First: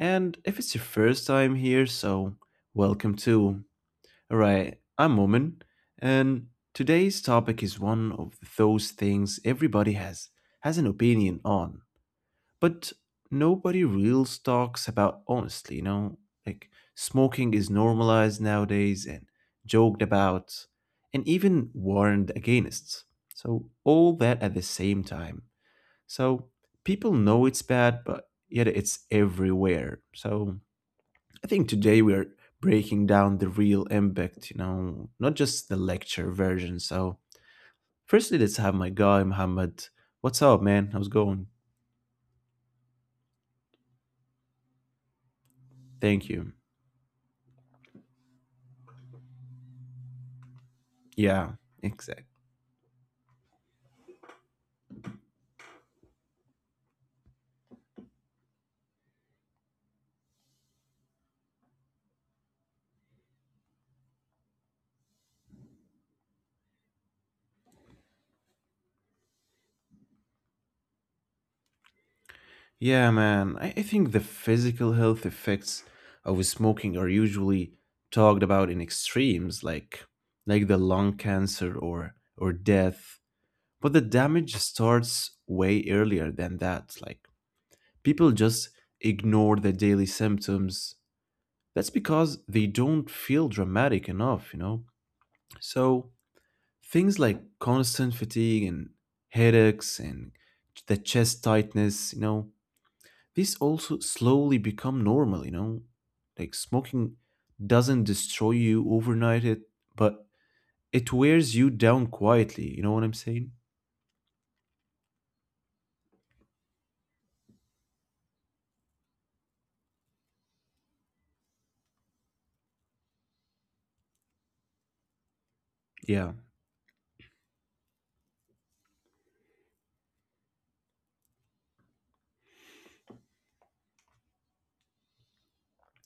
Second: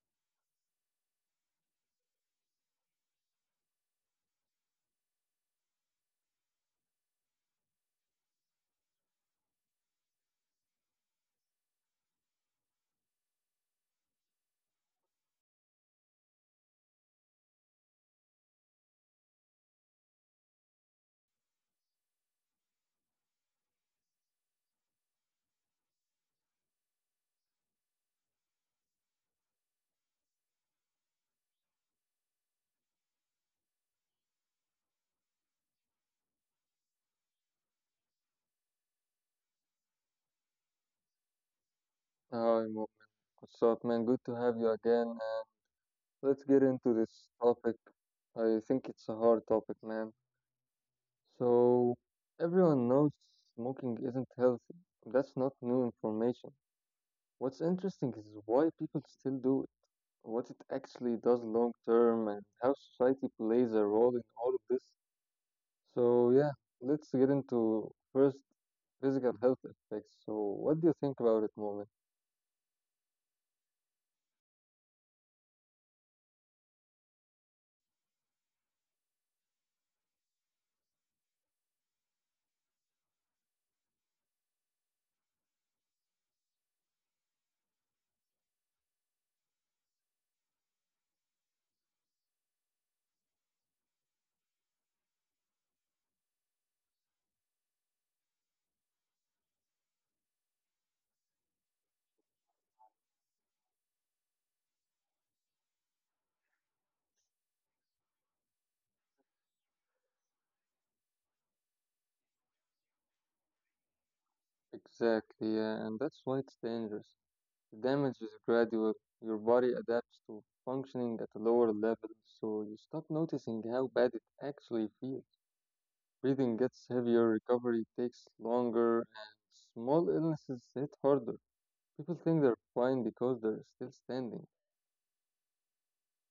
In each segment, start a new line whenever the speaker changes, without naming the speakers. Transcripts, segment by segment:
And if it's your first time here, welcome too. Alright, I'm Momin, and today's topic is one of those things everybody has an opinion on, but nobody real talks about honestly, you know? Like smoking is normalized nowadays and joked about and even warned against. So all that at the same time. So people know it's bad, but yet it's everywhere. So I think today we're breaking down the real impact, you know, not just the lecture version. So, firstly, let's have my guy, Muhammad. What's up, man? How's it going?
Hi, Mo. What's up, man? Good to have you again. And let's
Thank
get
you.
into this topic. I think it's a hard topic, man.
Yeah,
So,
exact.
everyone knows smoking isn't healthy. That's not new information. What's interesting is why people still do it, what it actually does long term, and how society plays a role in all of this. So, yeah, let's get into first physical health effects. So, what do you think about it, Moment?
Yeah, man. I think the physical health effects of smoking are usually talked about in extremes, like the lung cancer or death. But the damage starts way earlier than that. Like, people just ignore the daily symptoms. That's because they don't feel dramatic enough, you know? So, things like constant fatigue and headaches and the chest tightness, you know, these also slowly become normal, you know? Like, smoking doesn't destroy you overnight, but it wears you down quietly. You know what I'm saying?
Exactly, yeah, and that's why it's dangerous. The damage is gradual. Your body adapts to functioning at a lower level, so you stop noticing how bad it actually feels.
Yeah.
Breathing gets heavier, recovery takes longer, and small illnesses hit harder. People think they're fine because they're still standing.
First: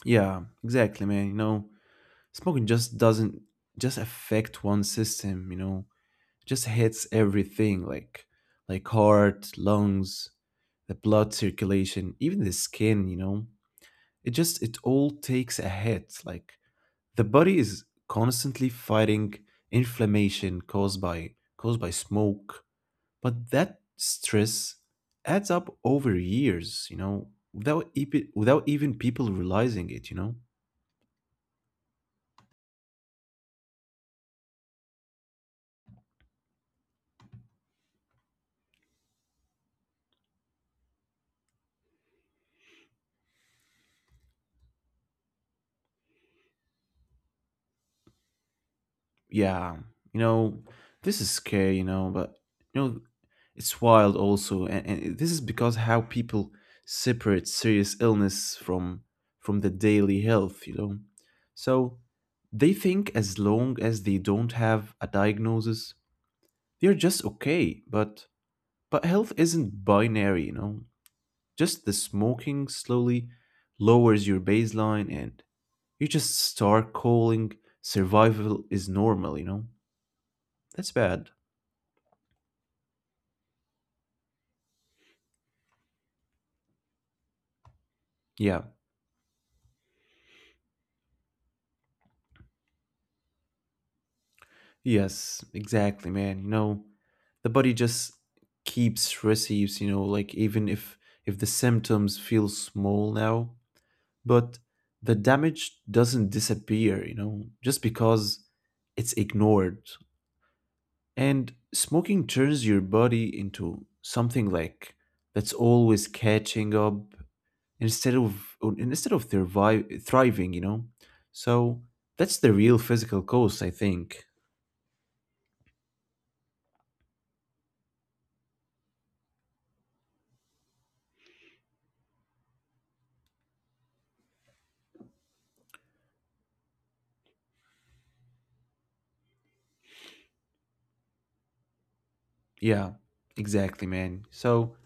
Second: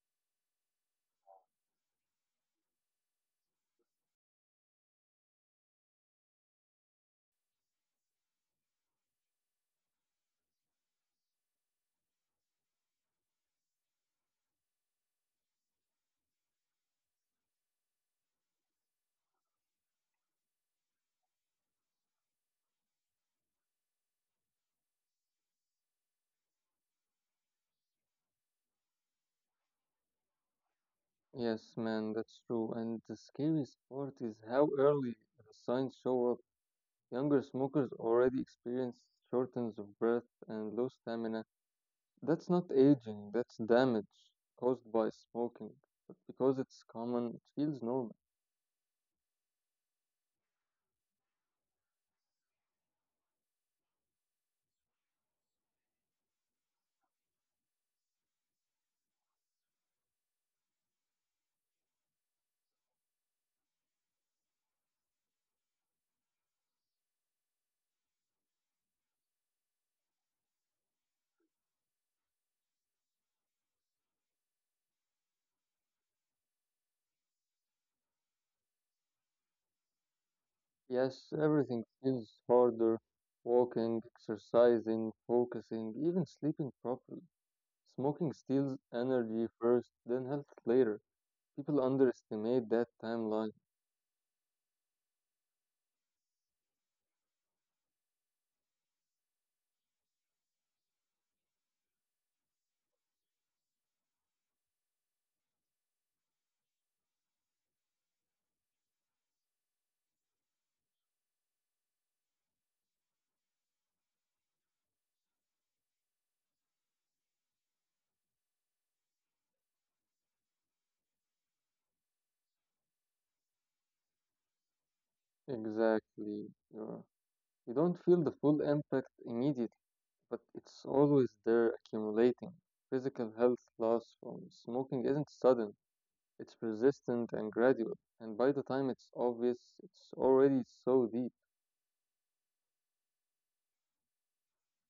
Yeah, exactly, man. You know, smoking just doesn't just affect one system, you know, just hits everything, like heart, lungs, the blood circulation, even the skin, you know. It just, it all takes a hit. Like the body is constantly fighting inflammation caused by smoke, but that stress adds up over years, you know, without without even people realizing it, you know.
Yes, man, that's true. And the scariest part is how early the signs show up. Younger smokers already experience shortness of breath and low stamina. That's not aging, that's damage caused by smoking. But because it's common, it feels normal.
Yeah, you know, this is scary, you know, but you know, it's wild also. And this is because how people separate serious illness from the daily health, you know. So they think as long as they don't have a diagnosis, they're just okay. But health isn't binary, you know. Just the smoking slowly lowers your baseline, and you just start calling survival is normal, you know. That's
Yes,
bad.
everything feels harder: walking, exercising, focusing, even sleeping properly. Smoking
Yeah.
steals energy first, then health later. People underestimate that timeline.
Yes, exactly, man. You know, the body just keeps receives, you know, like even if the symptoms feel small now, but the damage doesn't disappear, you know, just because it's ignored. And smoking turns your body into something like that's always catching up instead of survive, thriving, you know. So that's the real physical cost, I think.
Exactly. You're, you don't feel the full impact immediately, but it's always there accumulating. Physical health loss from smoking isn't sudden. It's persistent and gradual, and by the time it's obvious, it's already so deep.
Yeah, exactly, man. So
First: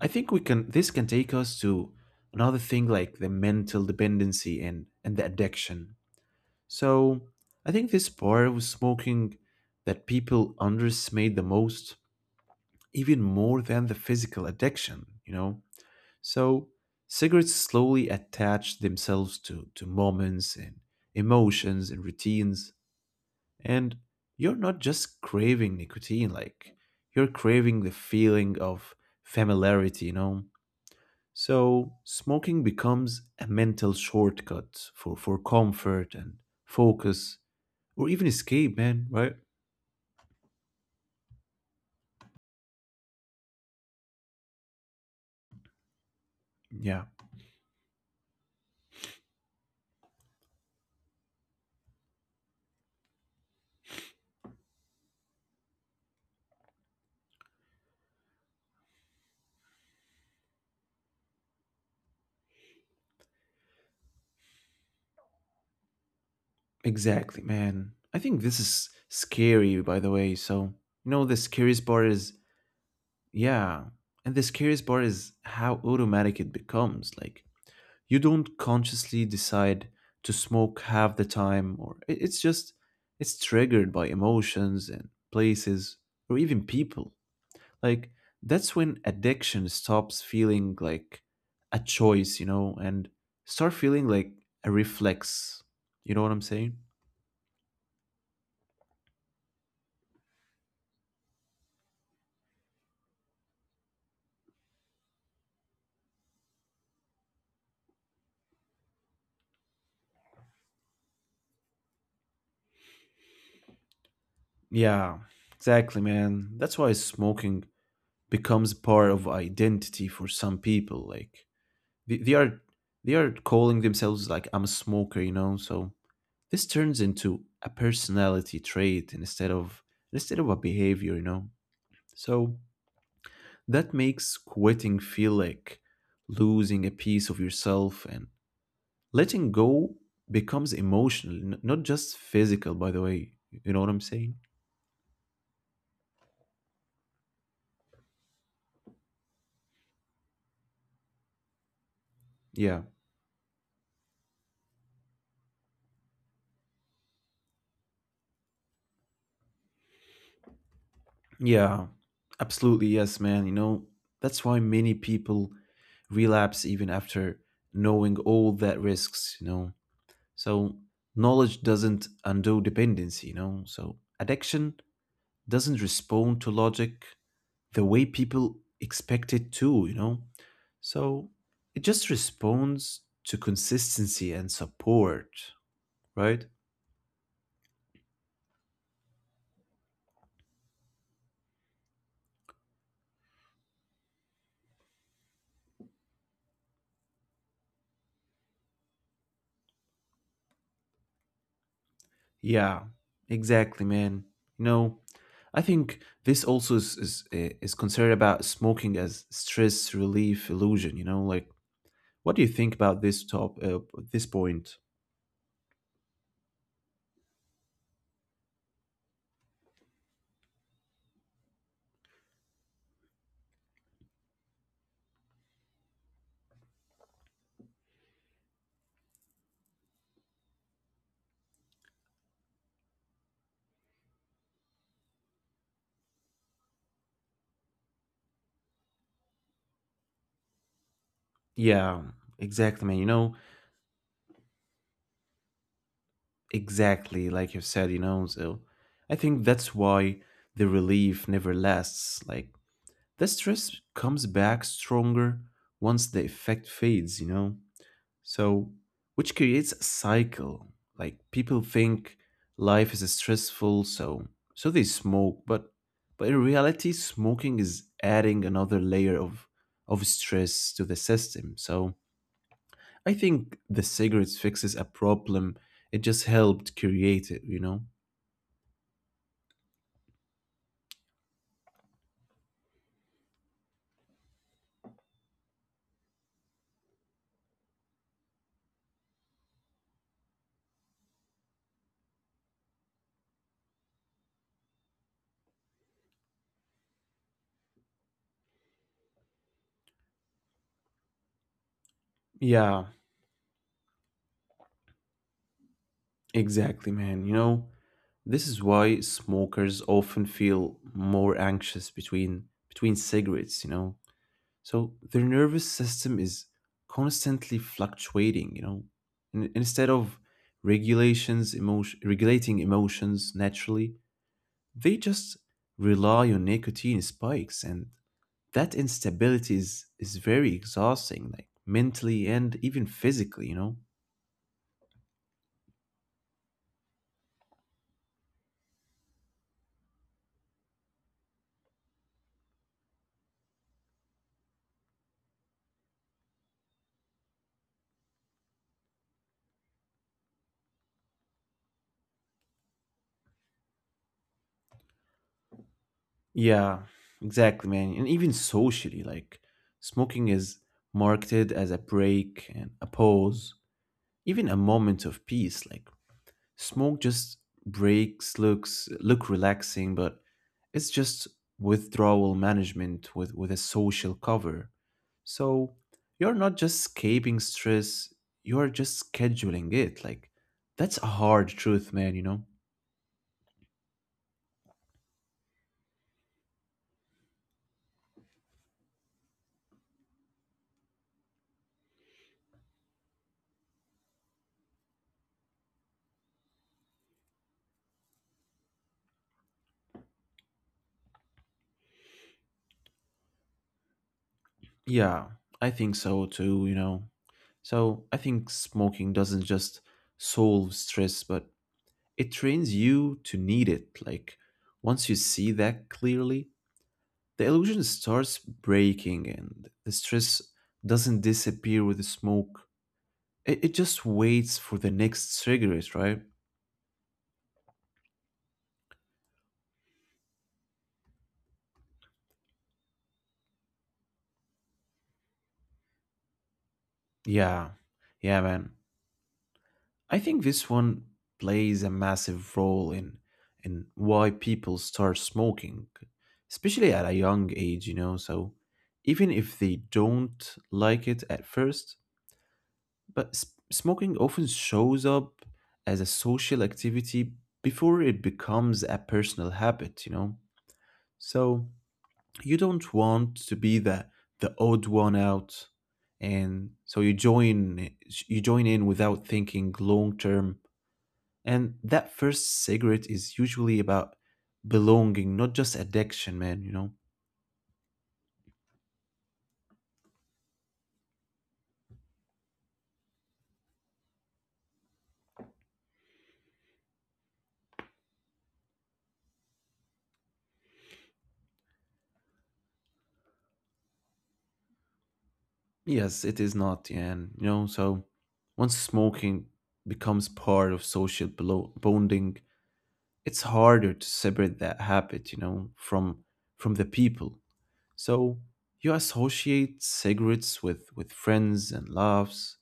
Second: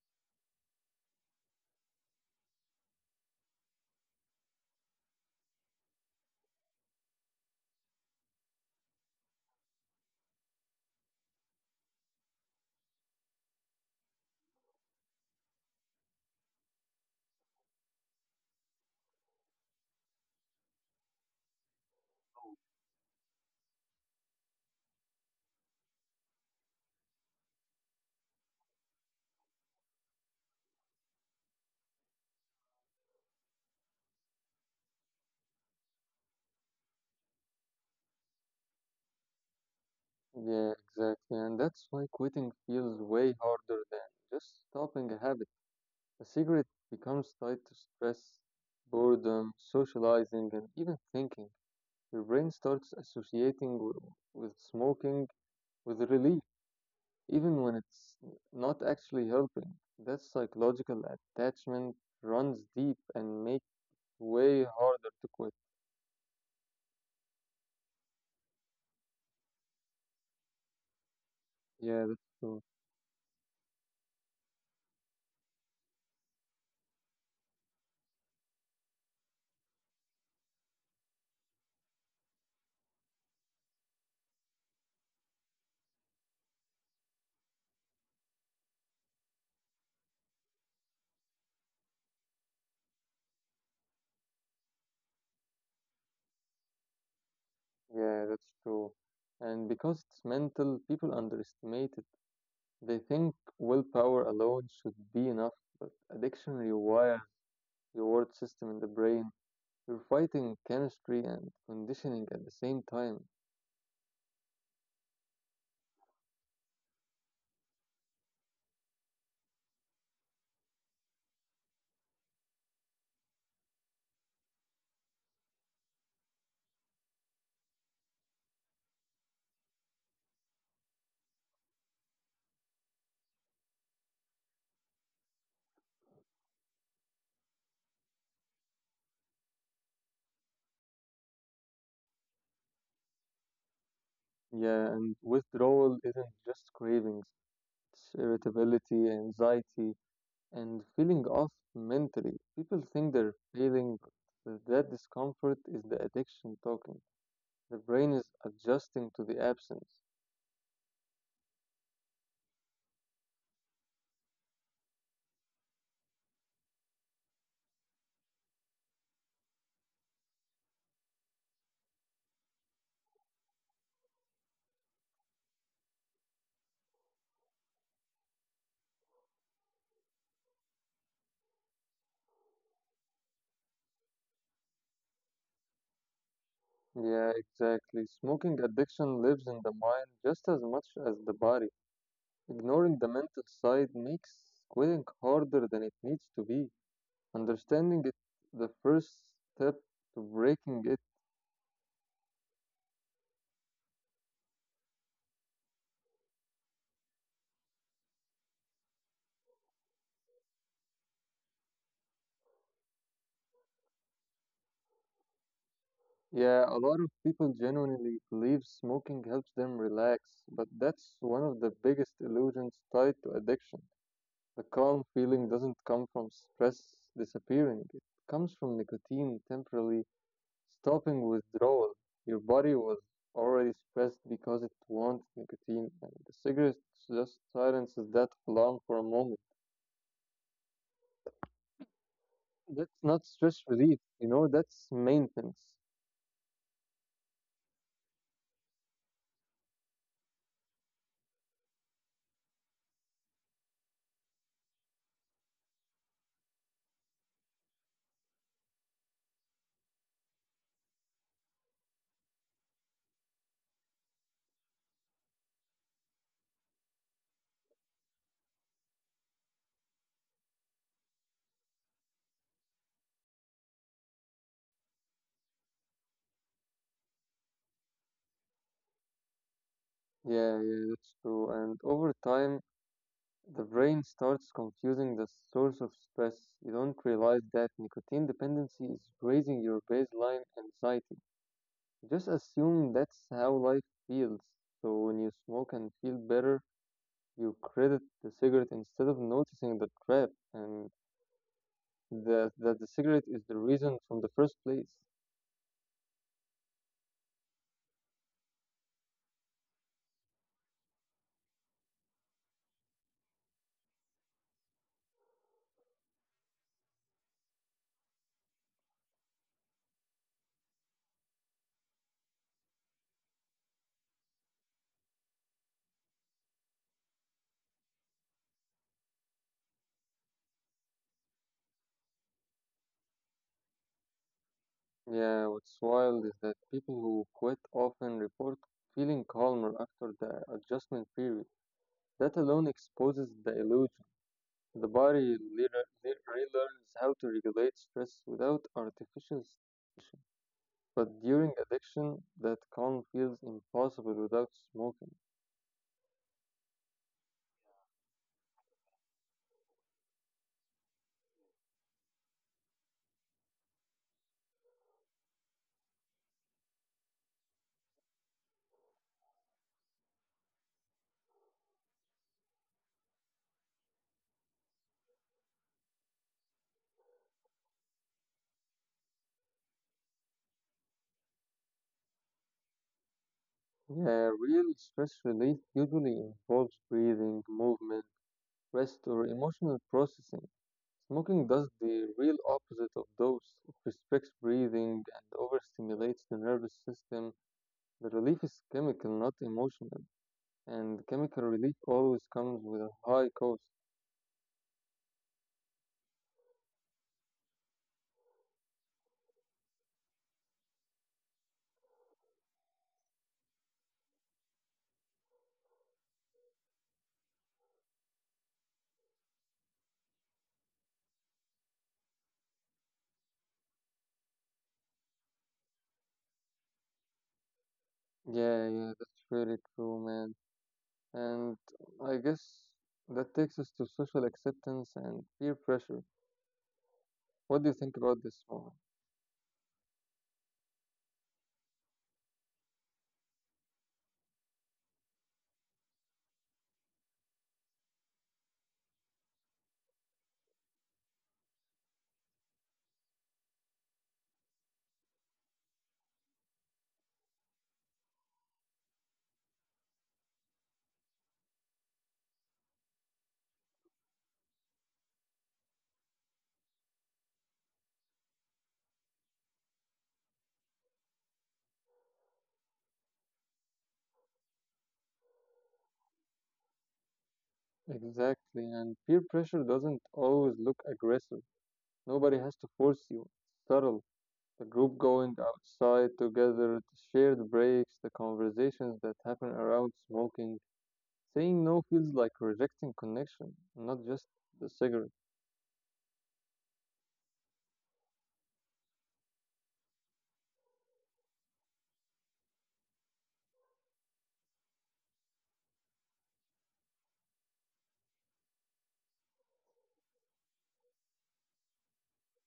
I think we can this can take us to another thing, like the mental dependency and the addiction. So I think this part with smoking that people underestimate the most, even more than the physical addiction, you know? So cigarettes slowly attach themselves to moments and emotions and routines, and you're not just craving nicotine. Like, you're craving the feeling of familiarity, you know? So, smoking becomes a mental shortcut for comfort and focus or even escape, man, right?
Yeah, exactly. And that's why quitting feels way harder than just stopping a habit. A cigarette
Yeah,
becomes tied to stress, boredom, socializing, and even thinking. Your brain starts with smoking with relief, even when it's not actually helping. That psychological attachment runs deep and makes way harder to quit.
exactly, man. I think this is scary, by the way. So, you know, the scariest part
Yeah,
is,
that's true.
yeah, and the scariest part is how automatic it becomes. Like, you don't consciously decide to smoke half the time, or it's just, it's triggered by emotions and places or even people. Like that's when addiction stops feeling like a choice, you know, and start feeling like a reflex. You know what I'm saying?
Yeah, that's true. And because it's mental, people underestimate it. They think willpower alone should be enough, but addiction rewires your reward system in the brain. You're fighting chemistry and conditioning at the same time.
Yeah, exactly, man. That's why smoking becomes part of identity for some people. Like they are they are calling themselves like, I'm a smoker, you know. So this turns into a personality trait instead of a behavior, you know. So that makes quitting feel like losing a piece of yourself, and letting go becomes emotional, not just physical, by the way. You know what I'm saying?
Yeah, and withdrawal isn't just cravings, it's irritability, anxiety, and feeling off mentally. People
Yeah.
think they're failing, but that discomfort is the addiction talking. The brain is adjusting to the absence.
Yeah. Absolutely, yes, man. You know, that's why many people relapse even after knowing all that risks, you know. So knowledge doesn't undo dependency, you know. So addiction doesn't respond to logic the way people expect it to, you know. So it just responds to consistency and support, right?
Yeah, exactly. Smoking addiction lives in the mind just as much as the body. Ignoring the mental side makes quitting harder than it needs to be. Understanding it the first step to breaking it.
Yeah, exactly, man. You know, I think this also is considered about smoking as stress relief illusion. You know, like what do you think about this top this point?
Yeah, a lot of people genuinely believe smoking helps them relax, but that's one of the biggest illusions tied to addiction. The calm feeling doesn't come from stress disappearing. It comes from nicotine temporarily stopping withdrawal. Your body was already stressed because it wants nicotine, and the cigarette just silences that alarm for a moment.
Yeah, exactly, man.
That's
You
not
know,
stress relief, you know, that's maintenance.
exactly, like you said, you know, so I think that's why the relief never lasts. Like the stress comes back stronger once the effect fades, you know? So, which creates a cycle. Like people think life is stressful, so they smoke, but in reality smoking is adding another layer of stress to the system. So, I think the cigarettes fixes a problem. It just helped create it, you know?
Yeah, yeah, that's true. And over time, the brain starts confusing the source of stress. You don't realize that nicotine dependency is raising your baseline anxiety. Just assume that's how life feels. So when you smoke and feel better, you credit the cigarette instead of noticing the trap and that the
Yeah,
cigarette is the reason from the first place.
exactly, man. You know, this is why smokers often feel more anxious between cigarettes, you know. So their nervous system is constantly fluctuating, you know. Instead of regulations emotion regulating emotions naturally, they just rely on nicotine spikes, and that instability is very exhausting, like mentally and even physically, you know.
Yeah, what's wild is that people who quit often report feeling calmer after the adjustment period. That alone exposes the illusion. The body relearns how to regulate stress without artificial stimulation. But during addiction, that calm feels impossible without smoking.
Yeah, exactly, man. And even socially, like smoking is marketed as a break and a pause, even a moment of peace. Like smoke just breaks, look relaxing, but it's just withdrawal management with a social cover. So you're not just escaping stress, you're just scheduling it. Like that's a hard truth, man, you know?
Yeah, real stress relief usually involves breathing, movement, rest, or emotional processing. Smoking does the real opposite of those. It restricts breathing and overstimulates the nervous system. The relief is chemical, not emotional, and chemical relief always comes with a high cost.
Yeah, I think so too, you know. So I think smoking doesn't just solve stress, but it trains you to need it. Like once you see that clearly, the illusion starts breaking, and the stress doesn't disappear with the smoke. It just waits for the next cigarette, right?
Yeah, yeah, that's really true, man. And I guess that takes us to social acceptance and peer pressure. What do
Yeah.
you think about
Yeah,
this,
man.
one?
I think this one plays a massive role in why people start smoking, especially at a young age, you know. So even if they don't like it at first, but smoking often shows up as a social activity before it becomes a personal habit, you know. So you don't want to be the odd one out, and so you join in without thinking long term, and that first cigarette is usually about belonging, not just addiction, man, you know?
Exactly, and peer pressure doesn't always look aggressive. Nobody has to force you. It's subtle. The group going outside together, the shared breaks, the conversations that happen around smoking. Saying no feels like rejecting connection, not just the cigarette.
Yes, it is not, and you know, so once smoking becomes part of social bonding, it's harder to separate that habit, you know, from the people. So you associate cigarettes with friends and laughs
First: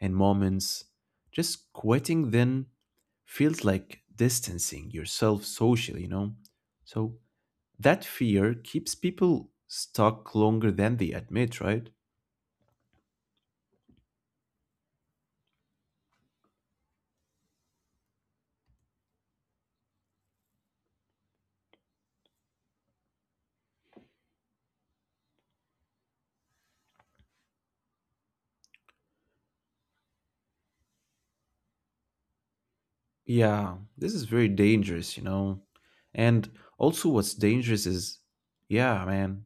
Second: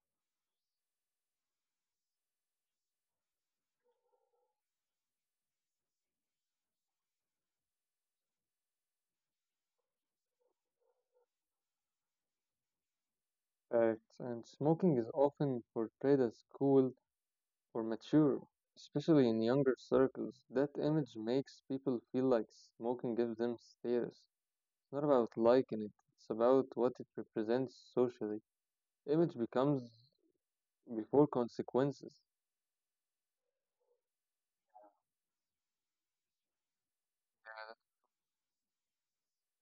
and moments. Just quitting then feels like distancing yourself socially, you know? So that fear keeps people stuck longer than they admit, right?
Correct. And smoking is often portrayed as cool or mature, especially in younger circles. That image makes people feel like smoking gives them status. It's not about liking it, it's about what it represents socially. Image becomes before consequences.
Yeah, this is very dangerous, you know. And also what's dangerous is yeah, man.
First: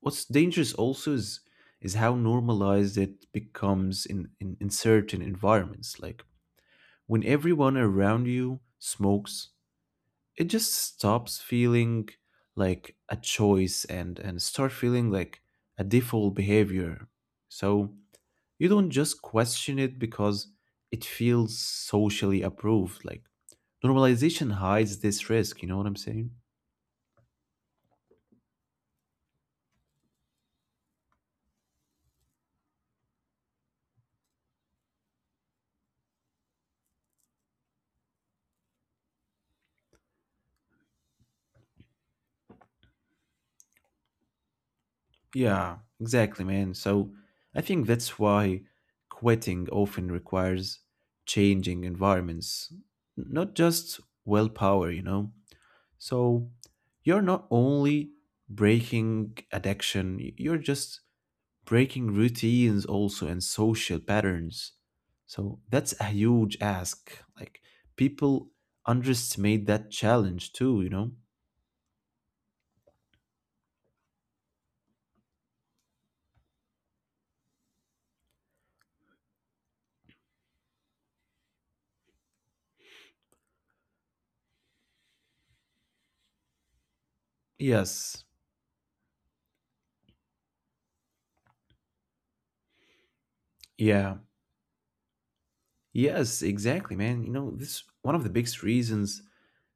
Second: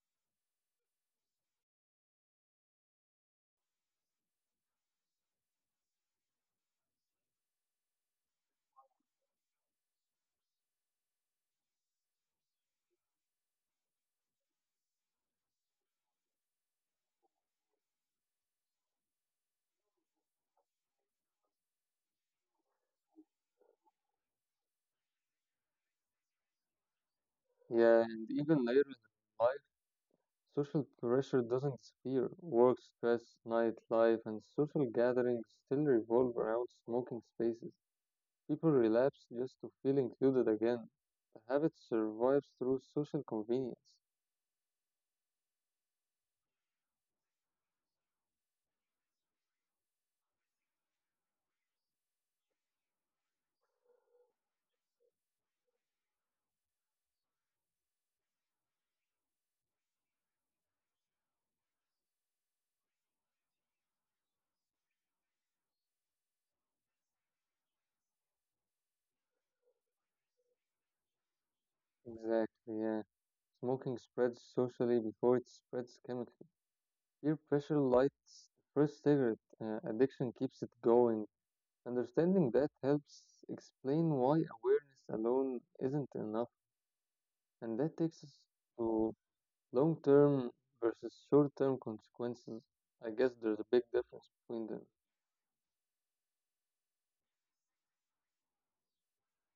What's dangerous also is how normalized it becomes in certain environments. Like when everyone around you smokes, it just stops feeling like a choice, and start feeling like a default behavior. So you don't just question it because it feels socially approved. Like normalization hides this risk, you know what I'm saying?
Yeah, and even later in life, social pressure doesn't disappear. Work stress, nightlife, and social gatherings still revolve around smoking spaces. People relapse just to feel included again. The habit survives through social convenience.
Yeah, exactly, man. So I think that's why quitting often requires changing environments, not just willpower, you know? So you're not only breaking addiction, you're just breaking routines also and social patterns. So that's a huge ask. Like people underestimate that challenge too, you know?
Exactly, yeah. Smoking spreads socially before it spreads chemically. Peer pressure lights the first cigarette. Addiction keeps it going. Understanding that helps explain why awareness alone isn't enough, and that
Yes.
takes us to long term versus short term consequences. I guess there's a big
Yeah.
difference between them.
Yes, exactly, man. You know, this one of the biggest reasons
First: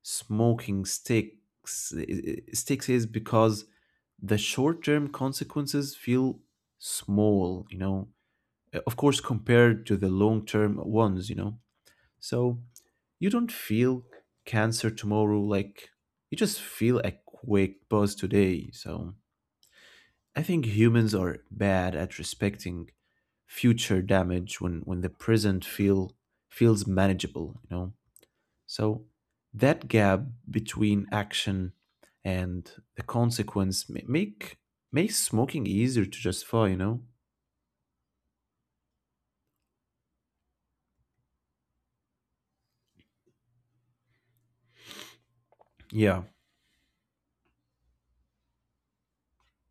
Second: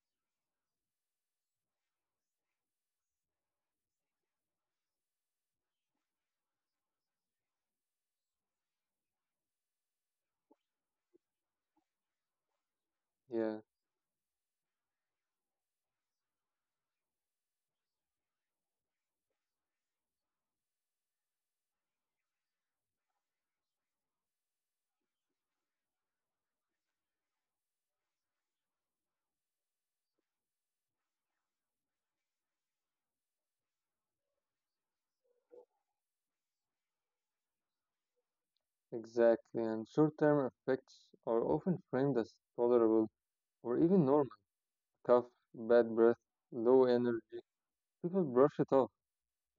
smoking sticks sticks is because the short-term consequences feel small, you know. Of course compared to the long-term ones, you know. So you
Yeah,
don't feel cancer tomorrow, like you just feel a quick buzz today. So I think humans are bad at respecting future damage when the present feels manageable, you know. So that gap between action and the consequence makes smoking easier to justify, you know.
exactly. And short term effects are often framed as tolerable or even normal: cough, bad
Yeah.
breath, low energy. People brush it off.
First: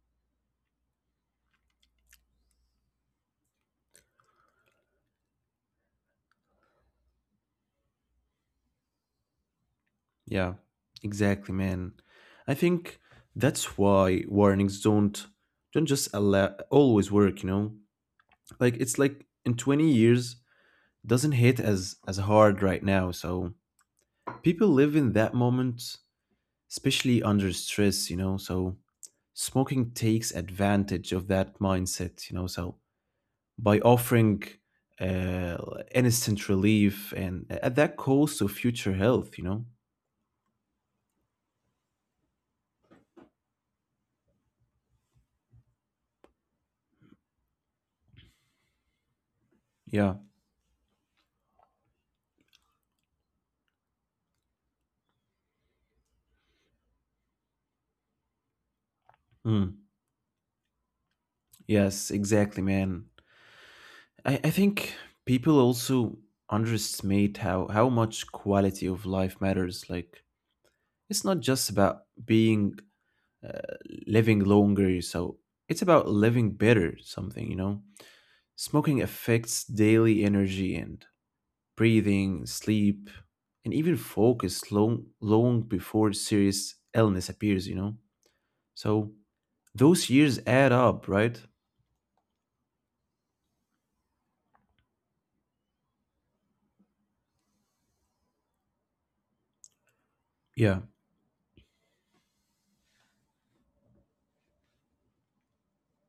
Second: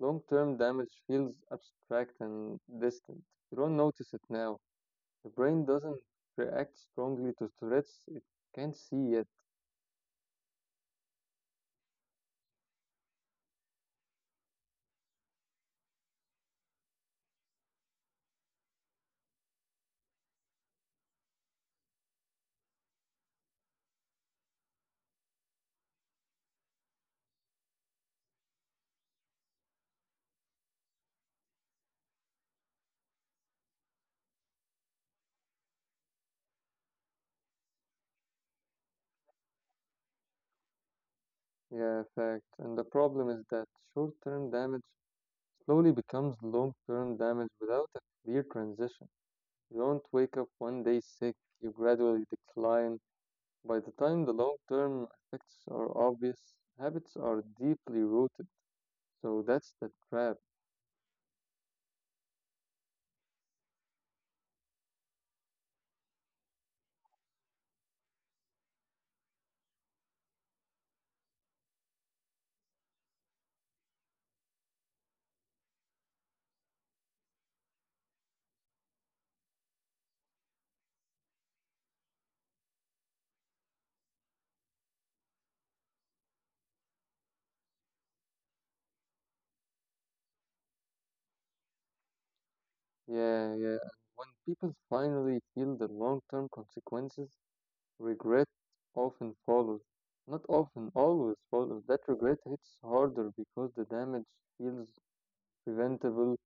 Long-term damage feels abstract and distant. You don't notice it now. The brain doesn't react strongly to threats it can't see yet.
Yeah, exactly, man. I think that's why warnings don't always work, you know? Like it's like in 20 years doesn't hit as hard right now. So people live in that moment, especially under stress, you know? So smoking takes advantage of that mindset, you know? So by offering uh instant relief and at that cost of future health, you know?
Yeah, fact. And the problem is that short-term damage slowly becomes long-term damage without a clear transition. You don't wake up
Yeah.
one day sick, you gradually decline. By the time the long-term effects are obvious, habits are deeply rooted. So that's the
Mm.
trap.
Yes, exactly, man. I think people also underestimate how much quality of life matters. Like, it's not just about being uh, living longer, so it's about living better, something, you know? Smoking affects daily energy and breathing, sleep, and even focus long before serious illness appears, you know? So, those years add up, right?
Yeah, yeah. And when people finally feel the long-term consequences, regret often follows. Not often,
Yeah.
always follows. That regret hits harder because the damage feels preventable.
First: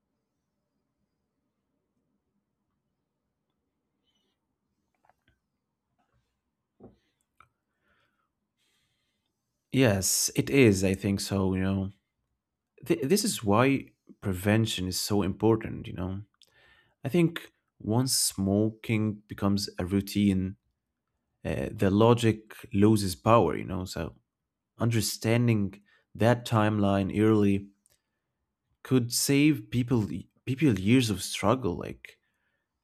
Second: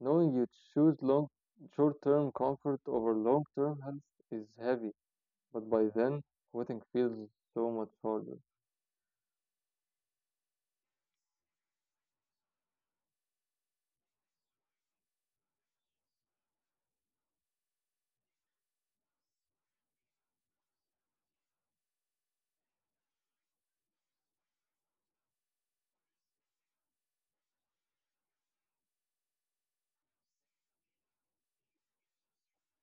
Knowing you choose long, short-term comfort over long-term health is heavy, but by then, quitting feels so much harder.
Yes, it is. I think so, you know. This is why prevention is so important, you know. I think once smoking becomes a routine, the logic loses power, you know. So understanding that timeline early could save people years of struggle. Like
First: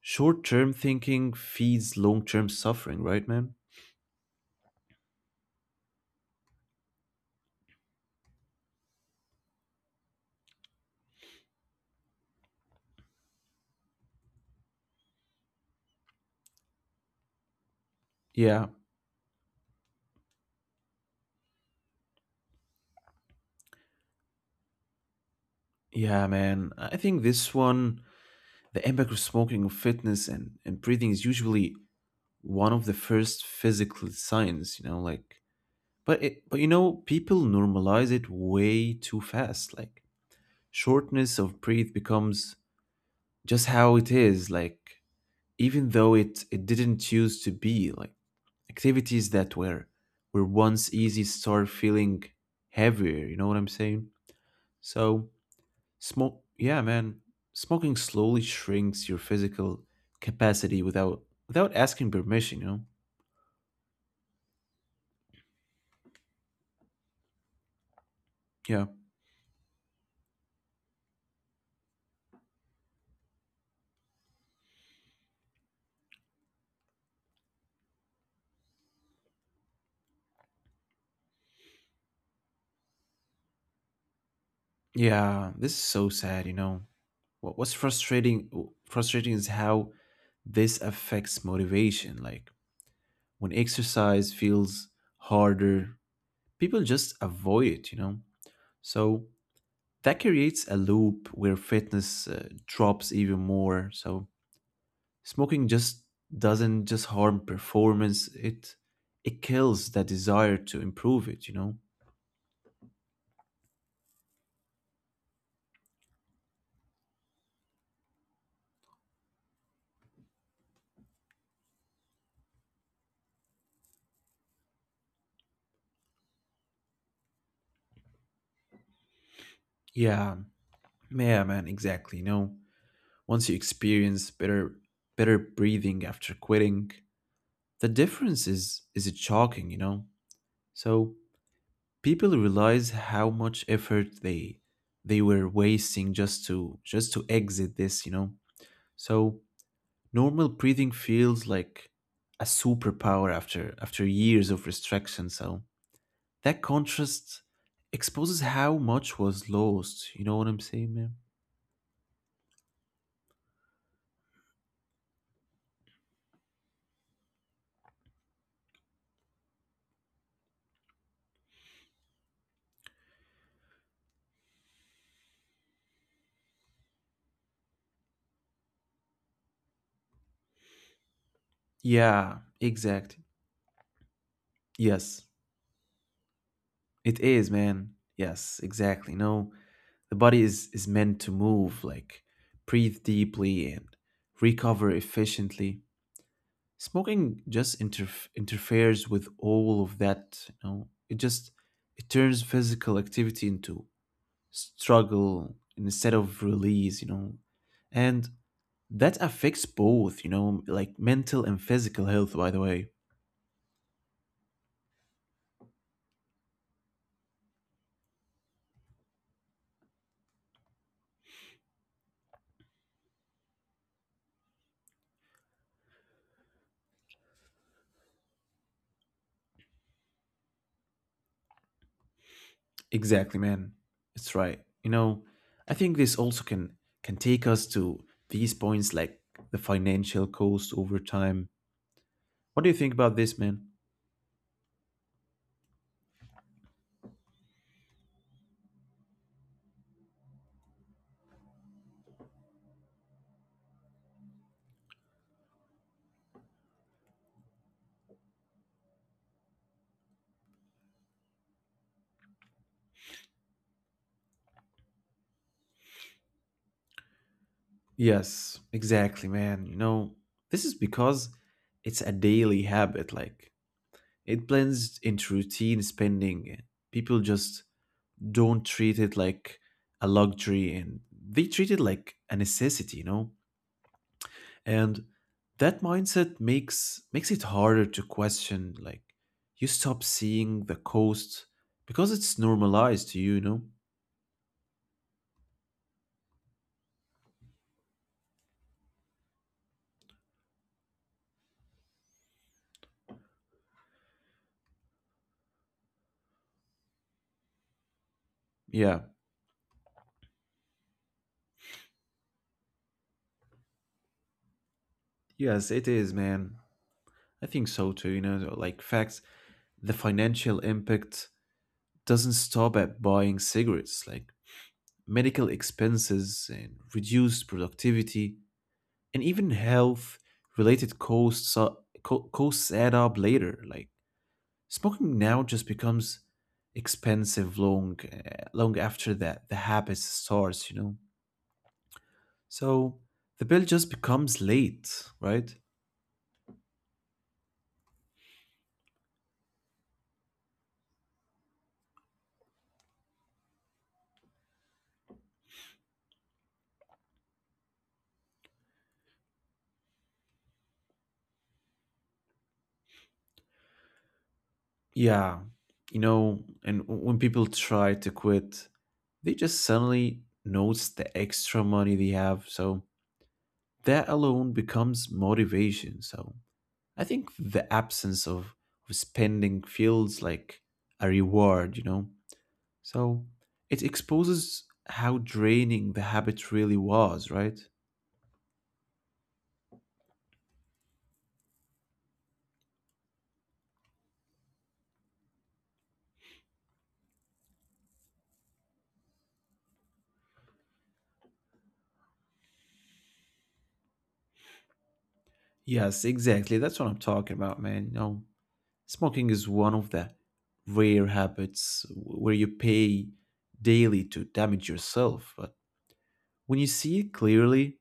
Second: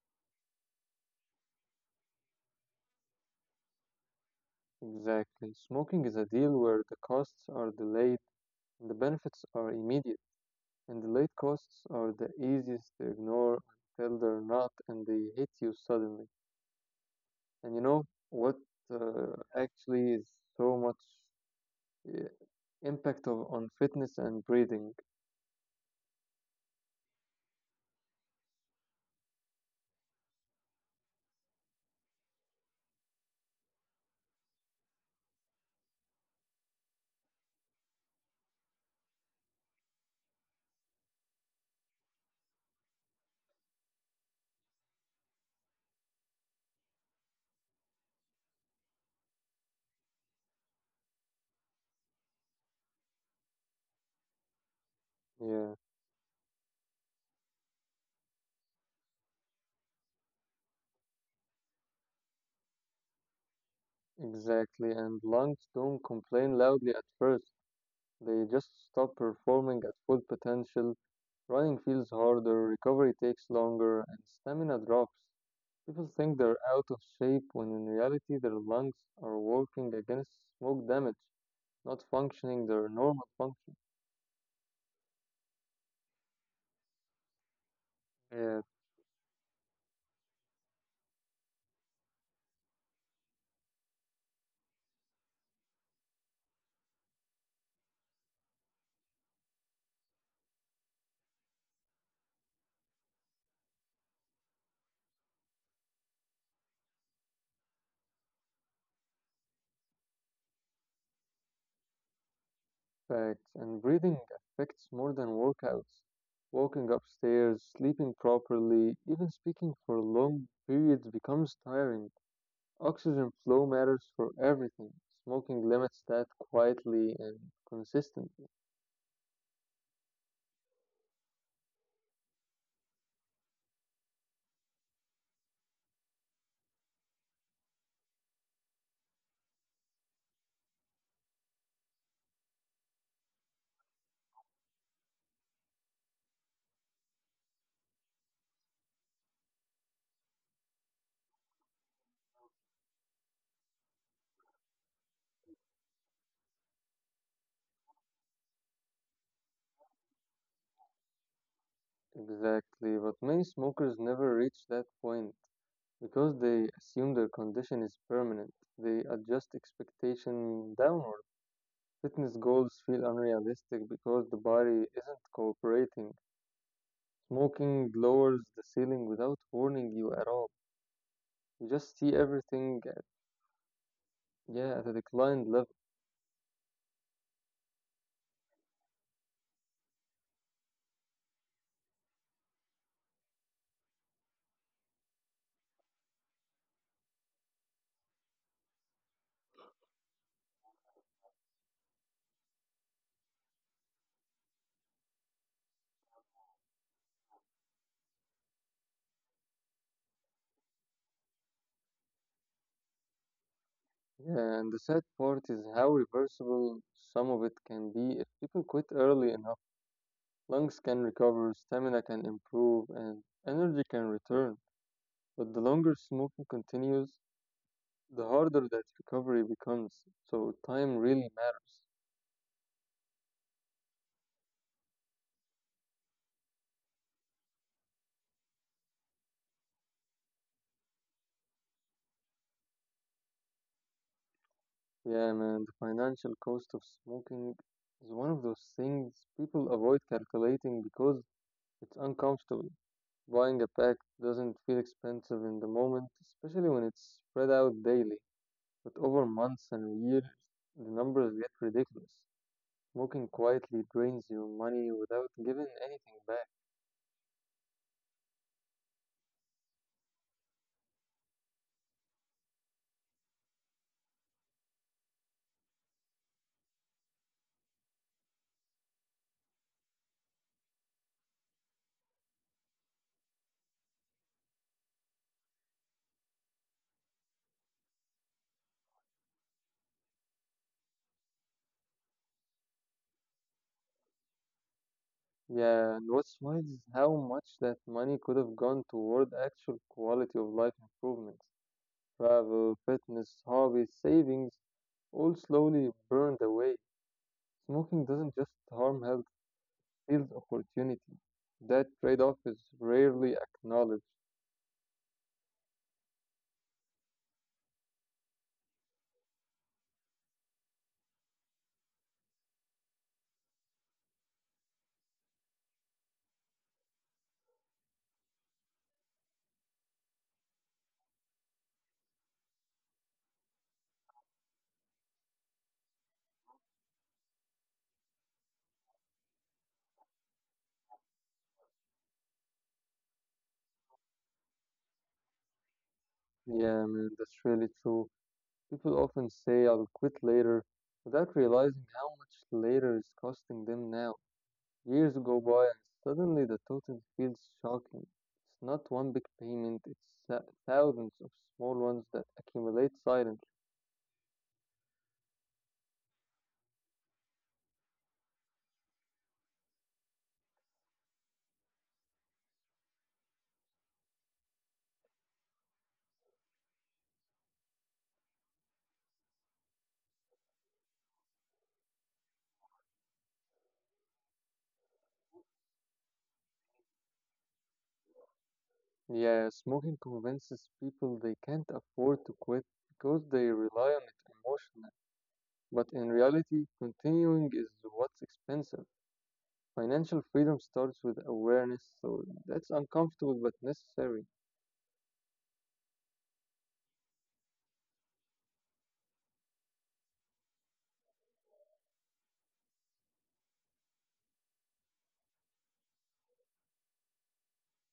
short-term thinking feeds long-term suffering, right, man?
Exactly. Smoking is a deal where the costs are delayed and the benefits are immediate. And the late costs are the easiest to ignore until they're not and they hit you suddenly. And you know what
Yeah.
actually is so much uh, impact of, on fitness and breathing.
Yeah, man. I think this one, the impact of smoking on fitness and breathing is usually one of the first physical signs, you know, like but people normalize it way too fast. Like shortness of breath becomes just how it is, like even though it didn't used to be, like activities that were once easy start feeling heavier, you know what I'm saying? So
Yeah,
smoke yeah, man, smoking slowly shrinks your physical capacity without asking permission, you know?
exactly. And lungs don't complain loudly at first. They just
Yeah.
stop performing at full potential. Running feels harder, recovery takes longer, and stamina drops. People think they're out of shape when in reality their lungs are working against smoke damage, not functioning their normal function.
Yeah, this is so sad, you know. What what's frustrating
Yeah,
frustrating is how this affects motivation. Like when exercise feels harder, people just avoid it. So that creates a loop where fitness drops even more. So smoking just doesn't just harm performance, it kills that desire to improve it.
facts. And breathing affects more than workouts. Walking upstairs, sleeping properly, even speaking for long periods becomes tiring. Oxygen flow matters for everything. Smoking limits that quietly and consistently.
Yeah, yeah, man, exactly, you know. Once you experience better breathing after quitting, the difference is shocking, you know? So people realize how much effort they were wasting just to exit this, you know? So normal breathing feels like a superpower after years of restriction. So that contrast exposes how much was lost. You know what I'm saying, man?
Exactly, but many smokers never reach that point because they assume their condition is permanent. They adjust expectation downward. Fitness goals feel unrealistic because the body isn't cooperating. Smoking lowers the ceiling without warning you at all. You just see
Yeah,
everything, at,
exactly.
Yeah, at a
Yes.
declined level.
It is, man. Yes, exactly. No, the body is meant to move, like breathe deeply and recover efficiently. Smoking just interferes with all of that, you know. It just it turns physical activity into struggle instead of release, you know. And that affects both, you know, like mental and physical health, by the way.
Yeah, and the sad part is how reversible some of it can be if people quit early enough. Lungs can recover, stamina can improve, and energy can return. But the longer smoking continues, the harder that recovery becomes. So time really matters.
Exactly, man. It's right. You know, I think this also can take us to these points, like the financial cost over time. What do you think about this, man?
Yeah, man, the financial cost of smoking is one of those things people avoid calculating because it's uncomfortable. Buying a pack doesn't feel expensive in the moment, especially when it's spread out daily. But over months and years, the numbers get ridiculous. Smoking quietly drains your money without giving anything back.
Yes, exactly, man. You know, this is because it's a daily habit. Like it blends into routine spending. People just don't treat it like a luxury and they treat it like a necessity, you know? And that mindset makes it harder to question, like you stop seeing the cost because it's normalized to you, you know.
Yeah, and what's wild is how much that money could have gone toward actual quality of life improvements. Travel, fitness, hobbies, savings, all slowly burned away. Smoking doesn't just harm
Yeah.
health, it steals opportunity. That trade off is rarely acknowledged.
Yes, it is, man. I think so too, you know. So, like facts, the financial impact doesn't stop at buying cigarettes, like medical expenses and reduced productivity and even health related costs are, costs add up later, like smoking now just becomes expensive long long after that the habit starts, you know. So the bill just becomes late, right?
Yeah, man, that's really true. People often say I'll quit later without realizing how much later is costing them now. Years go by and suddenly the total feels shocking. It's not one big payment, it's uh, thousands of small ones that accumulate silently.
Yeah, you know, and when people try to quit, they just suddenly notice the extra money they have. So that alone becomes motivation. So I think the absence of spending feels like a reward, you know. So it exposes how draining the habit really was, right?
Yeah, smoking convinces people they can't afford to quit because they rely on it emotionally. But in reality, continuing is what's expensive. Financial freedom starts with awareness, so that's uncomfortable but necessary.
Yes, exactly. That's what I'm talking about, man. You know, smoking is one of the rare habits where you pay daily to damage yourself. But when you see it clearly,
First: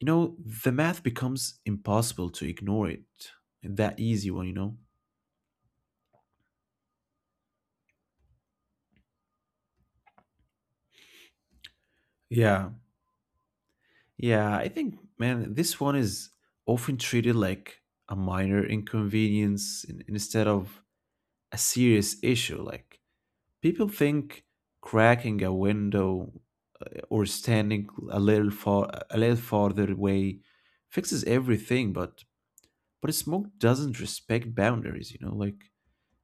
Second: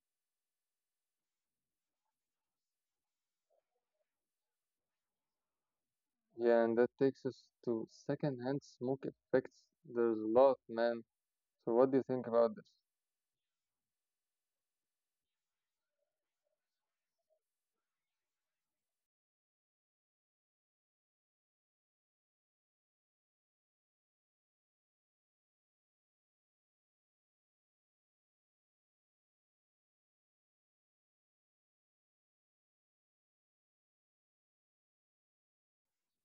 you know, the math becomes impossible to ignore it. That easy one, you know?
Yeah, and that takes us to secondhand smoke effects. There's a lot, man. So, what do you think about this?
Yeah. Yeah, I think, man, this one is often treated like a minor inconvenience instead of a serious issue. Like people think cracking a window or standing a little farther away fixes everything, but smoke doesn't respect boundaries. You know, like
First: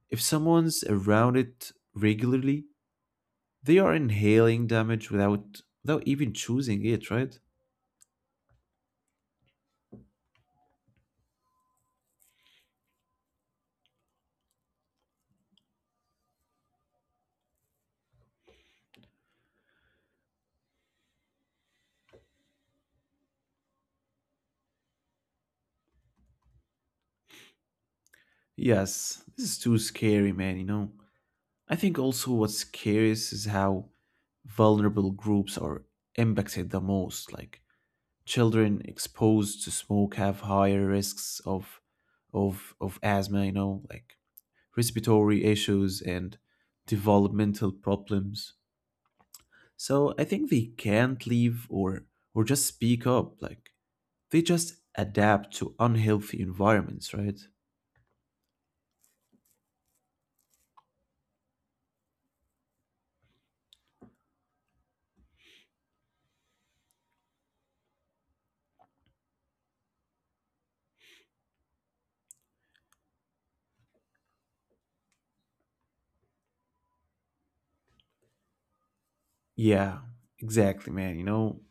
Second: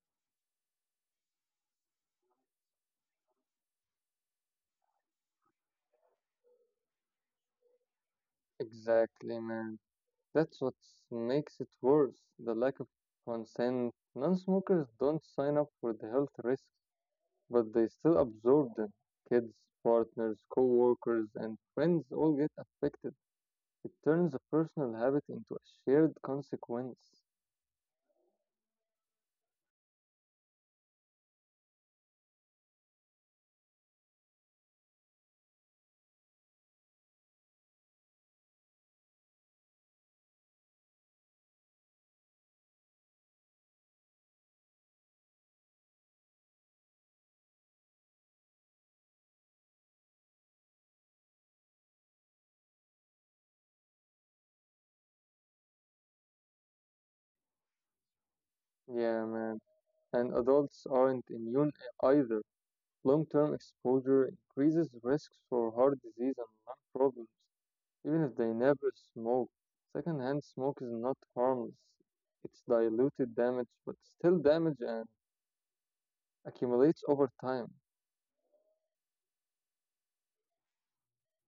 if someone's around it regularly, they are inhaling damage without even choosing it, right?
Exactly, man. That's what makes it worse: the lack of consent. Non smokers don't sign up for the health risks, but they still absorb them. Kids, partners, co-workers, and friends all get affected. It turns a personal habit into a shared consequence.
Yes, this is too scary, man. You know, I think also what's scary is how vulnerable groups are impacted the most. Like children exposed to smoke have higher risks of asthma, you know, like respiratory issues and developmental problems. So I think they can't leave or just speak up, like they just adapt to unhealthy environments, right?
Yeah, man. And adults aren't immune either. Long-term exposure increases risks for heart disease and lung problems, even if they never smoke. Secondhand smoke is not harmless. It's diluted damage, but still damage and accumulates over time.
Yeah, exactly, man. You know,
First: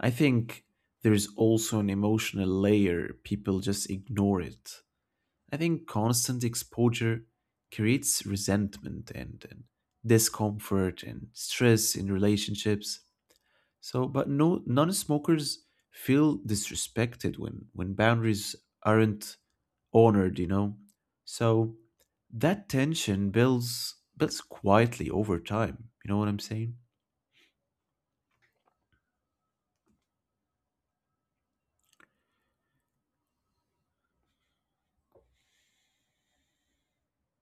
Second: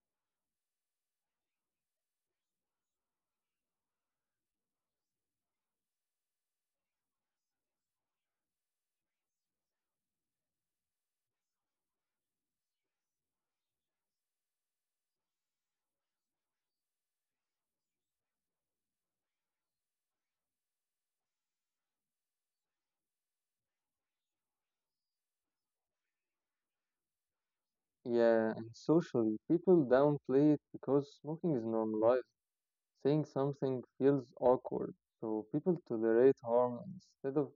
I think there's also an emotional layer, people just ignore it. I think constant exposure creates resentment and discomfort and stress in relationships. So, but no non-smokers feel disrespected when boundaries aren't honored, you know. So that tension builds quietly over time. You know what I'm saying?
Yeah, and socially, people downplay it because smoking is normalized. Saying something feels awkward, so people tolerate harm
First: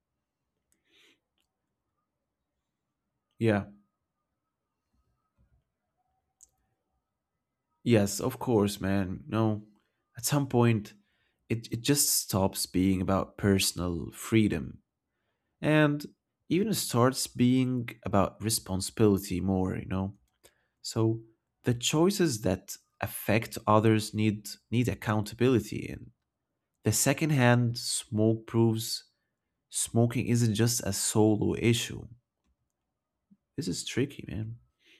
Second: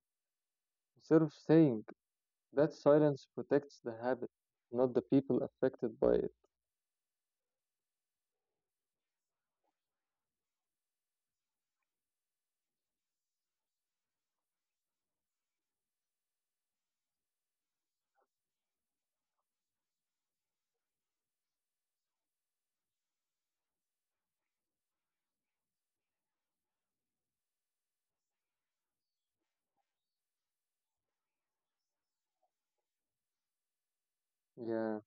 instead of saying. That silence
Yeah.
protects the habit, not the people affected by it.
Yes, of course, man. No, at some point, it just stops being about personal freedom and even starts being about responsibility more, you know. So the choices that affect others need accountability, and the secondhand smoke proves smoking isn't just a solo issue. This is tricky, man.
Yeah,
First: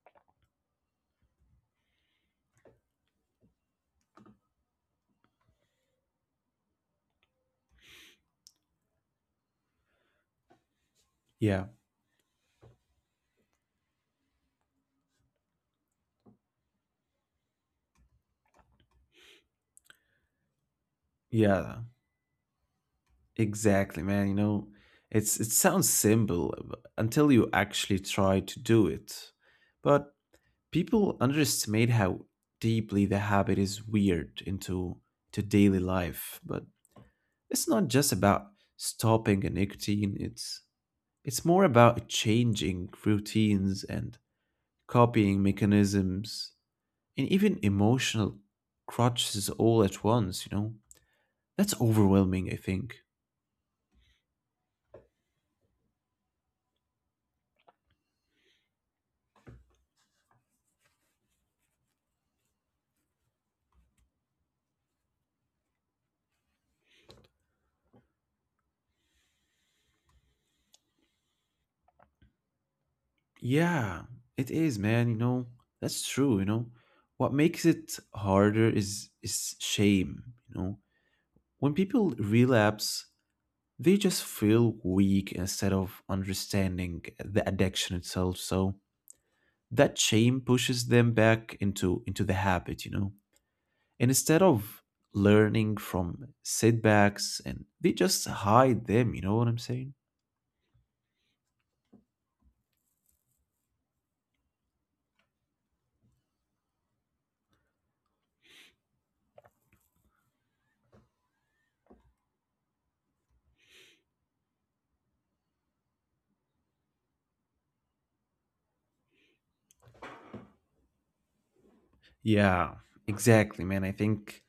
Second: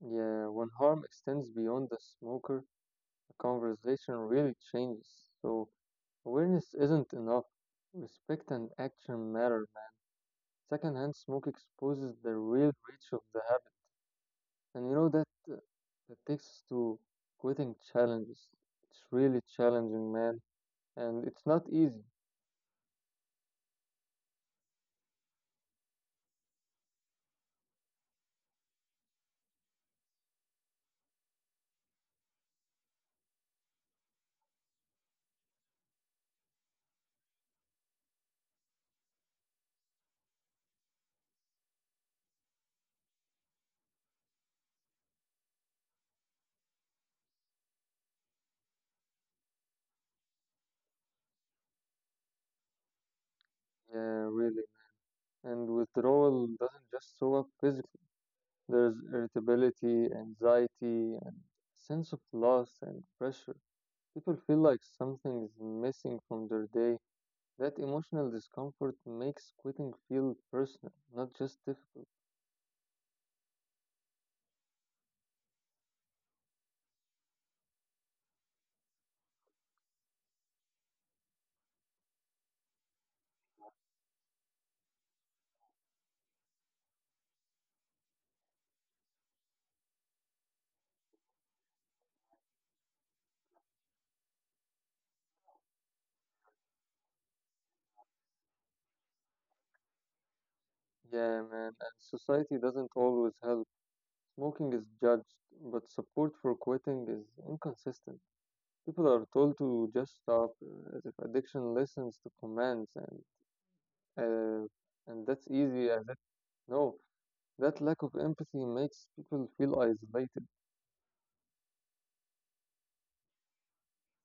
yeah. When harm extends beyond the smoker, the conversation really changes. So awareness isn't enough. Respect and action matter. Secondhand smoke
Yeah,
exposes the real reach of the habit. And you know uh, that takes us to quitting challenges. It's really challenging, man, and it's not
yeah,
easy.
exactly, man. You know, it's it sounds simple until you actually try to do it. But people underestimate how deeply the habit is weird into to daily life, but it's not just about stopping a nicotine, it's more about changing routines and copying mechanisms and even emotional crutches all at once, you know. That's overwhelming, I think.
Yeah, really. And withdrawal doesn't just show up physically. There's irritability, anxiety, and sense of loss and pressure. People feel like something is missing from their day. That emotional discomfort makes quitting feel personal, not just difficult.
Yeah, it is, man. You know, that's true, you know. What makes it harder is shame, you know. When people relapse, they just feel weak instead of understanding the addiction itself. So that shame pushes them back into the habit, you know. And instead of learning from setbacks, and they just hide them, you know what I'm saying?
Yeah, man, and society doesn't always help. Smoking is judged, but support for quitting is inconsistent. People are told to just stop, as if addiction listens to commands, uh, and that's easy. As if no, that lack of empathy makes people feel isolated.
Yeah, exactly, man. I think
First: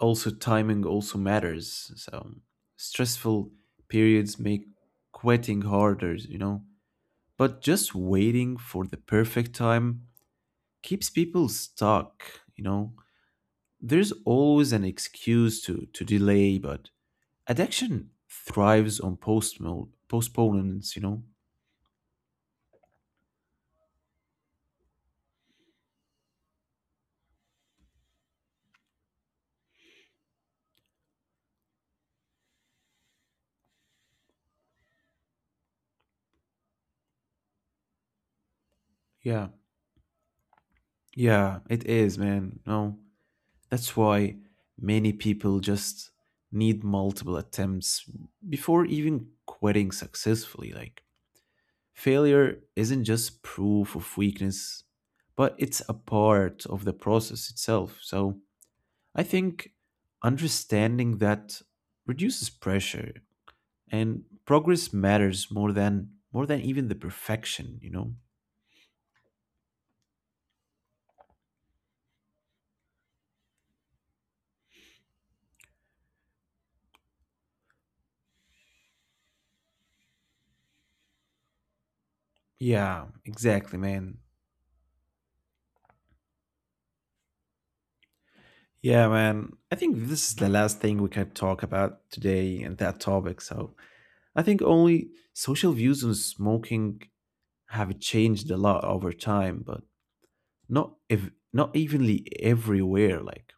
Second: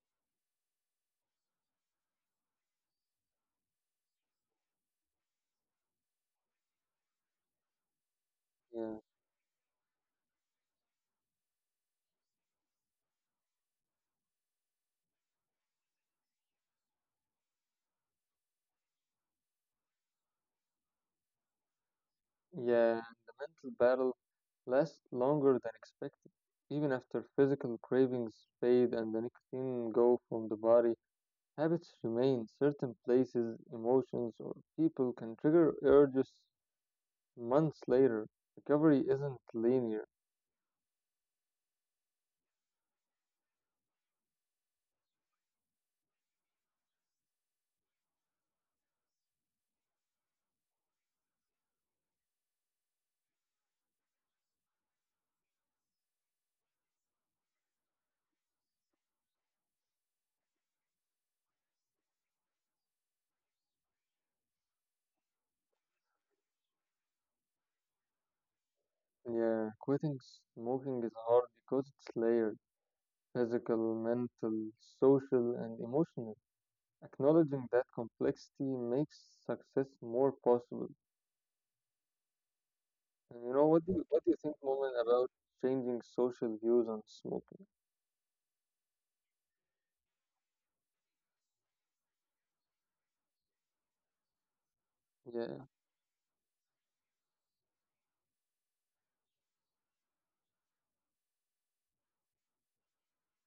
also timing also matters. So stressful periods make quitting harder, you know. But just waiting for
Yeah,
the perfect time keeps people stuck, you know. There's always an excuse to delay, but addiction thrives on postponements, you know?
yeah. And the mental battle lasts longer than expected. Even after physical cravings fade and the nicotine go from the body, habits remain. Certain places, emotions, or people can trigger urges months later. Recovery isn't
Yeah.
linear.
Yeah, it is, man. No, that's why many people just need multiple attempts before even quitting successfully. Like, failure isn't just proof of weakness, but it's a part of the process itself. So, I think understanding that reduces pressure, and progress matters more than even the perfection, you know.
Yeah, quitting smoking is hard because it's layered: physical, mental, social, and emotional. Acknowledging that complexity makes success more possible.
Yeah,
And you know,
exactly,
what do you,
man.
what do you think, Moment, about changing social views on smoking?
Yeah, man, I think this is the last thing we can talk about today in that topic. So I think only social
Yeah,
views on smoking have changed a lot over time, but not if not evenly everywhere. Like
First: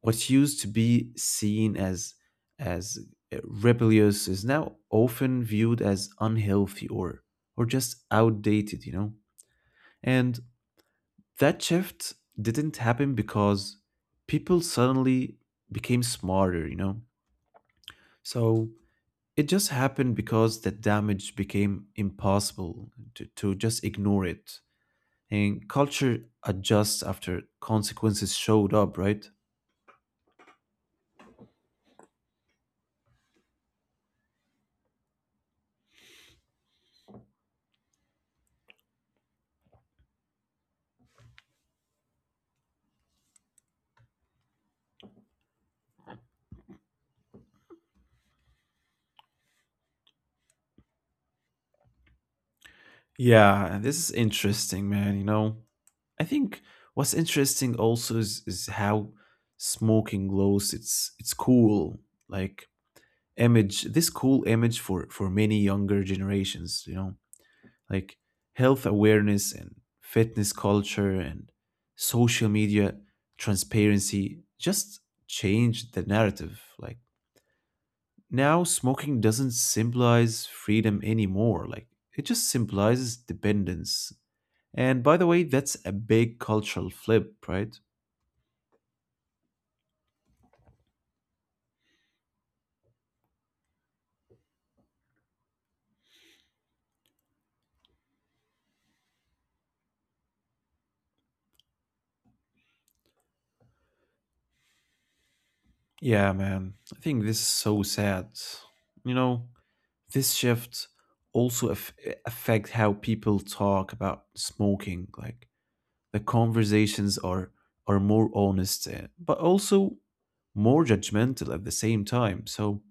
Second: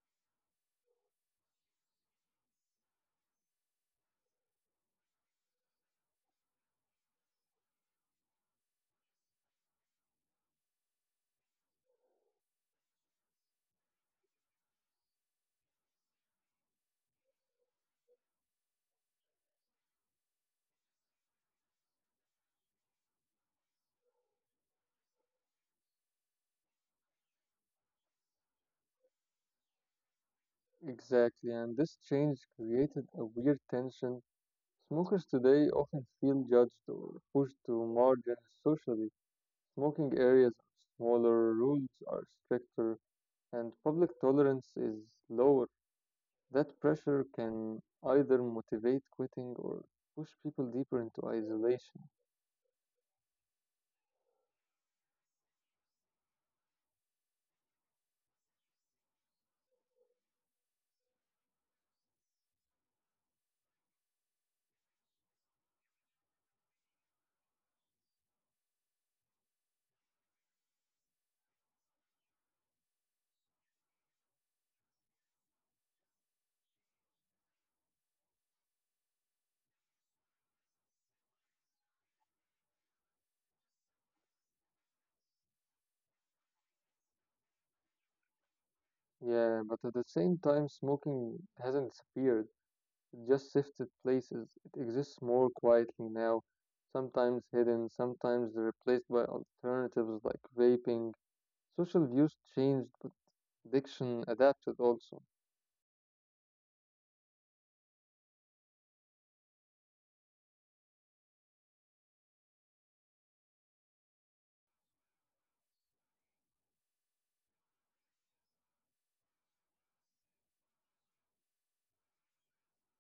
what used to be seen as as uh, rebellious is now often viewed as unhealthy or just outdated, you know. And that shift didn't happen because people suddenly became smarter, you know? So it just happened because that damage became impossible to just ignore it. And culture adjusts after consequences showed up, right?
exactly. And this change created a weird tension. Smokers today often feel judged or pushed to margins socially. Smoking areas are smaller, rules are stricter, and public tolerance is lower. That pressure can either motivate quitting or push people deeper into isolation.
Yeah, this is interesting, man. You know, I think what's interesting also is how smoking glows. It's cool. Like image this cool image for many younger generations, you know, like health awareness and fitness culture and social media transparency just changed the narrative. Like now smoking doesn't symbolize freedom anymore, like it just symbolizes dependence, and by the way that's a big cultural flip, right?
Yeah, but at the same time, smoking hasn't disappeared. It just shifted places. It exists more quietly now, sometimes hidden, sometimes replaced by alternatives like vaping. Social views changed, but addiction adapted also.
Yeah, man, I think this is so sad, you know. This shift also affect how people talk about smoking, like the conversations are more honest, but also more judgmental at the same time. So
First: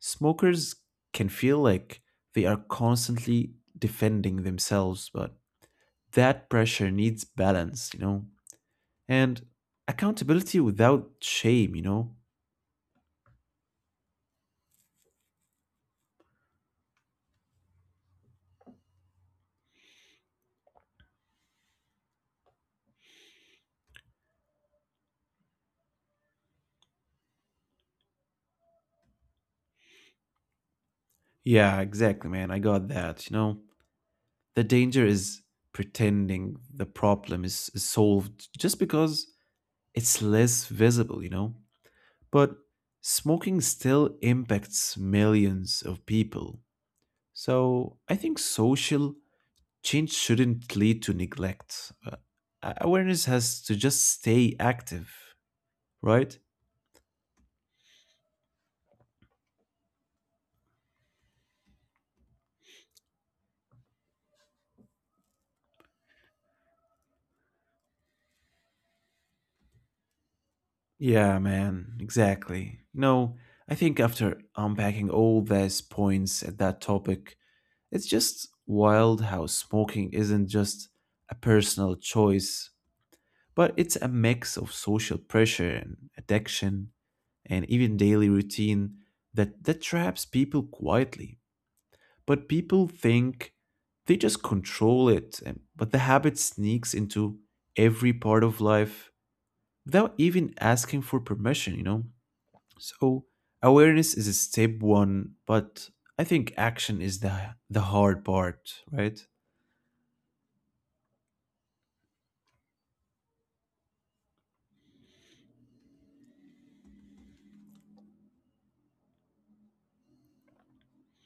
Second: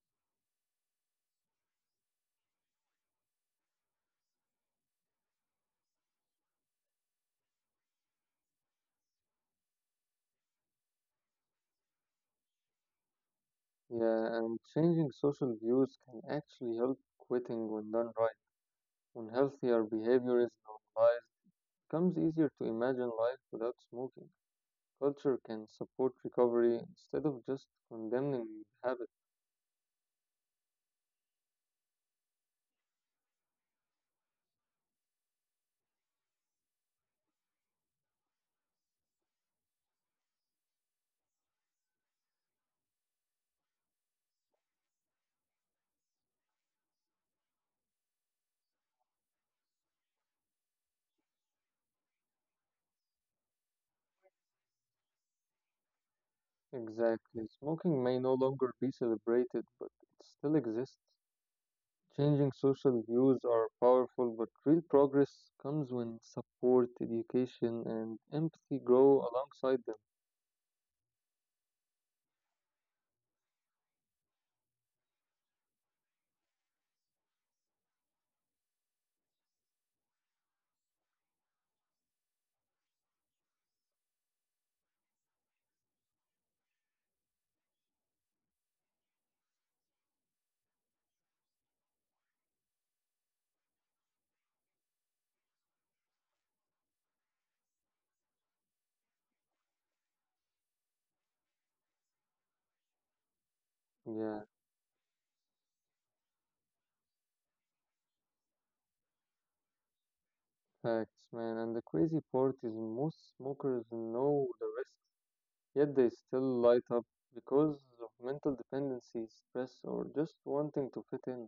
smokers can feel like they are constantly defending themselves, but that pressure needs balance, you know. And accountability without shame, you know.
Yeah, and changing social views can actually help quitting when done right. When healthier behavior is normalized, it becomes easier to imagine life without smoking. Culture can support recovery instead of just condemning the habit.
Yeah, exactly, man, I got that, you know. The danger is pretending the problem is solved just because it's less visible, you know? But smoking still impacts millions of people. So I think social change shouldn't lead to neglect. Awareness has to just stay active, right?
Exactly. Smoking may no longer be celebrated, but it still exists. Changing social views are powerful, but real progress comes when support, education, and empathy grow alongside
Yeah, man, exactly. No, I think after unpacking all these points at that topic, it's just wild how smoking isn't just a personal choice, but it's a mix of social pressure and addiction and even daily routine that traps people quietly. But people think they just control it, and but the habit sneaks into every part of life without even asking for permission, you know? So,
them.
awareness
Yeah.
is a step one, but I think action is the hard part, right?
Facts, man. And the crazy part is most smokers know the risks, yet they still light up because of mental dependency, stress, or just wanting to fit in.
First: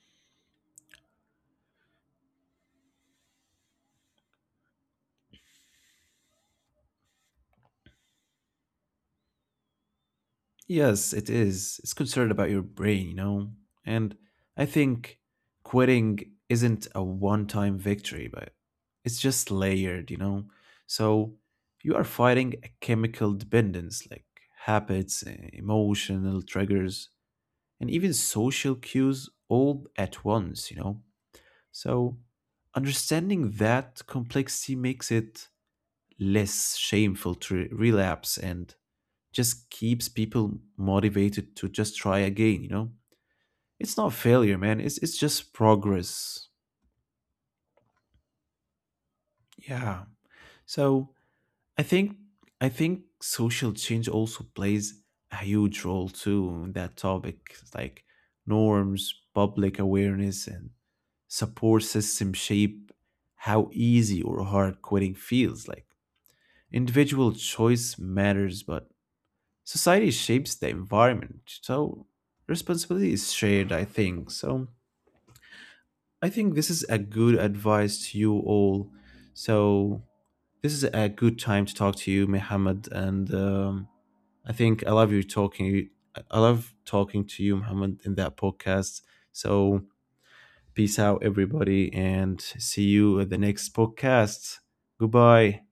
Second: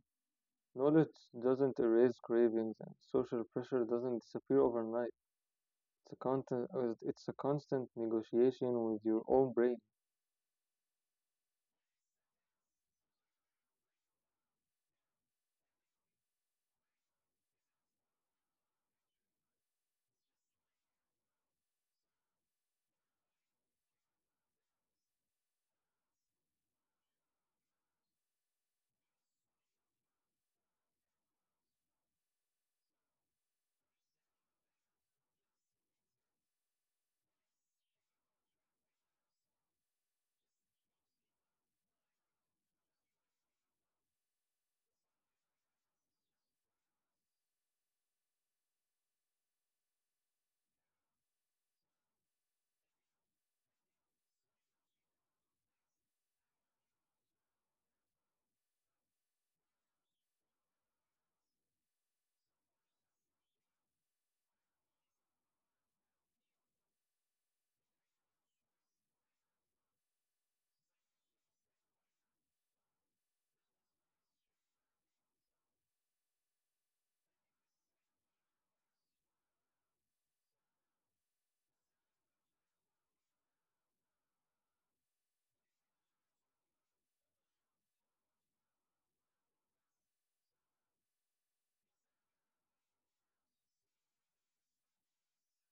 Knowledge doesn't erase cravings, and social pressure doesn't disappear overnight. It's a constant, it's a constant negotiation with your own brain.
Yes, it is. It's concerned about your brain, you know? And I think quitting isn't a one time victory, but it's just layered, you know? So you are fighting a chemical dependence, like habits, eh, emotional triggers, and even social cues all at once, you know? So understanding that complexity makes it less shameful to relapse and just keeps people motivated to just try again, you know. It's not failure, man, it's just progress. Yeah. So I think I think social change also plays a huge role too in that topic, like norms, public awareness and support system shape how easy or hard quitting feels. Like individual choice matters, but society shapes the environment, so responsibility is shared, I think. So I think this is a good advice to you all. So this is a good time to talk to you, Muhammad, and I think I love you talking. I love talking to you, Muhammad, in that podcast. So peace out, everybody, and see you at the next podcast. Goodbye.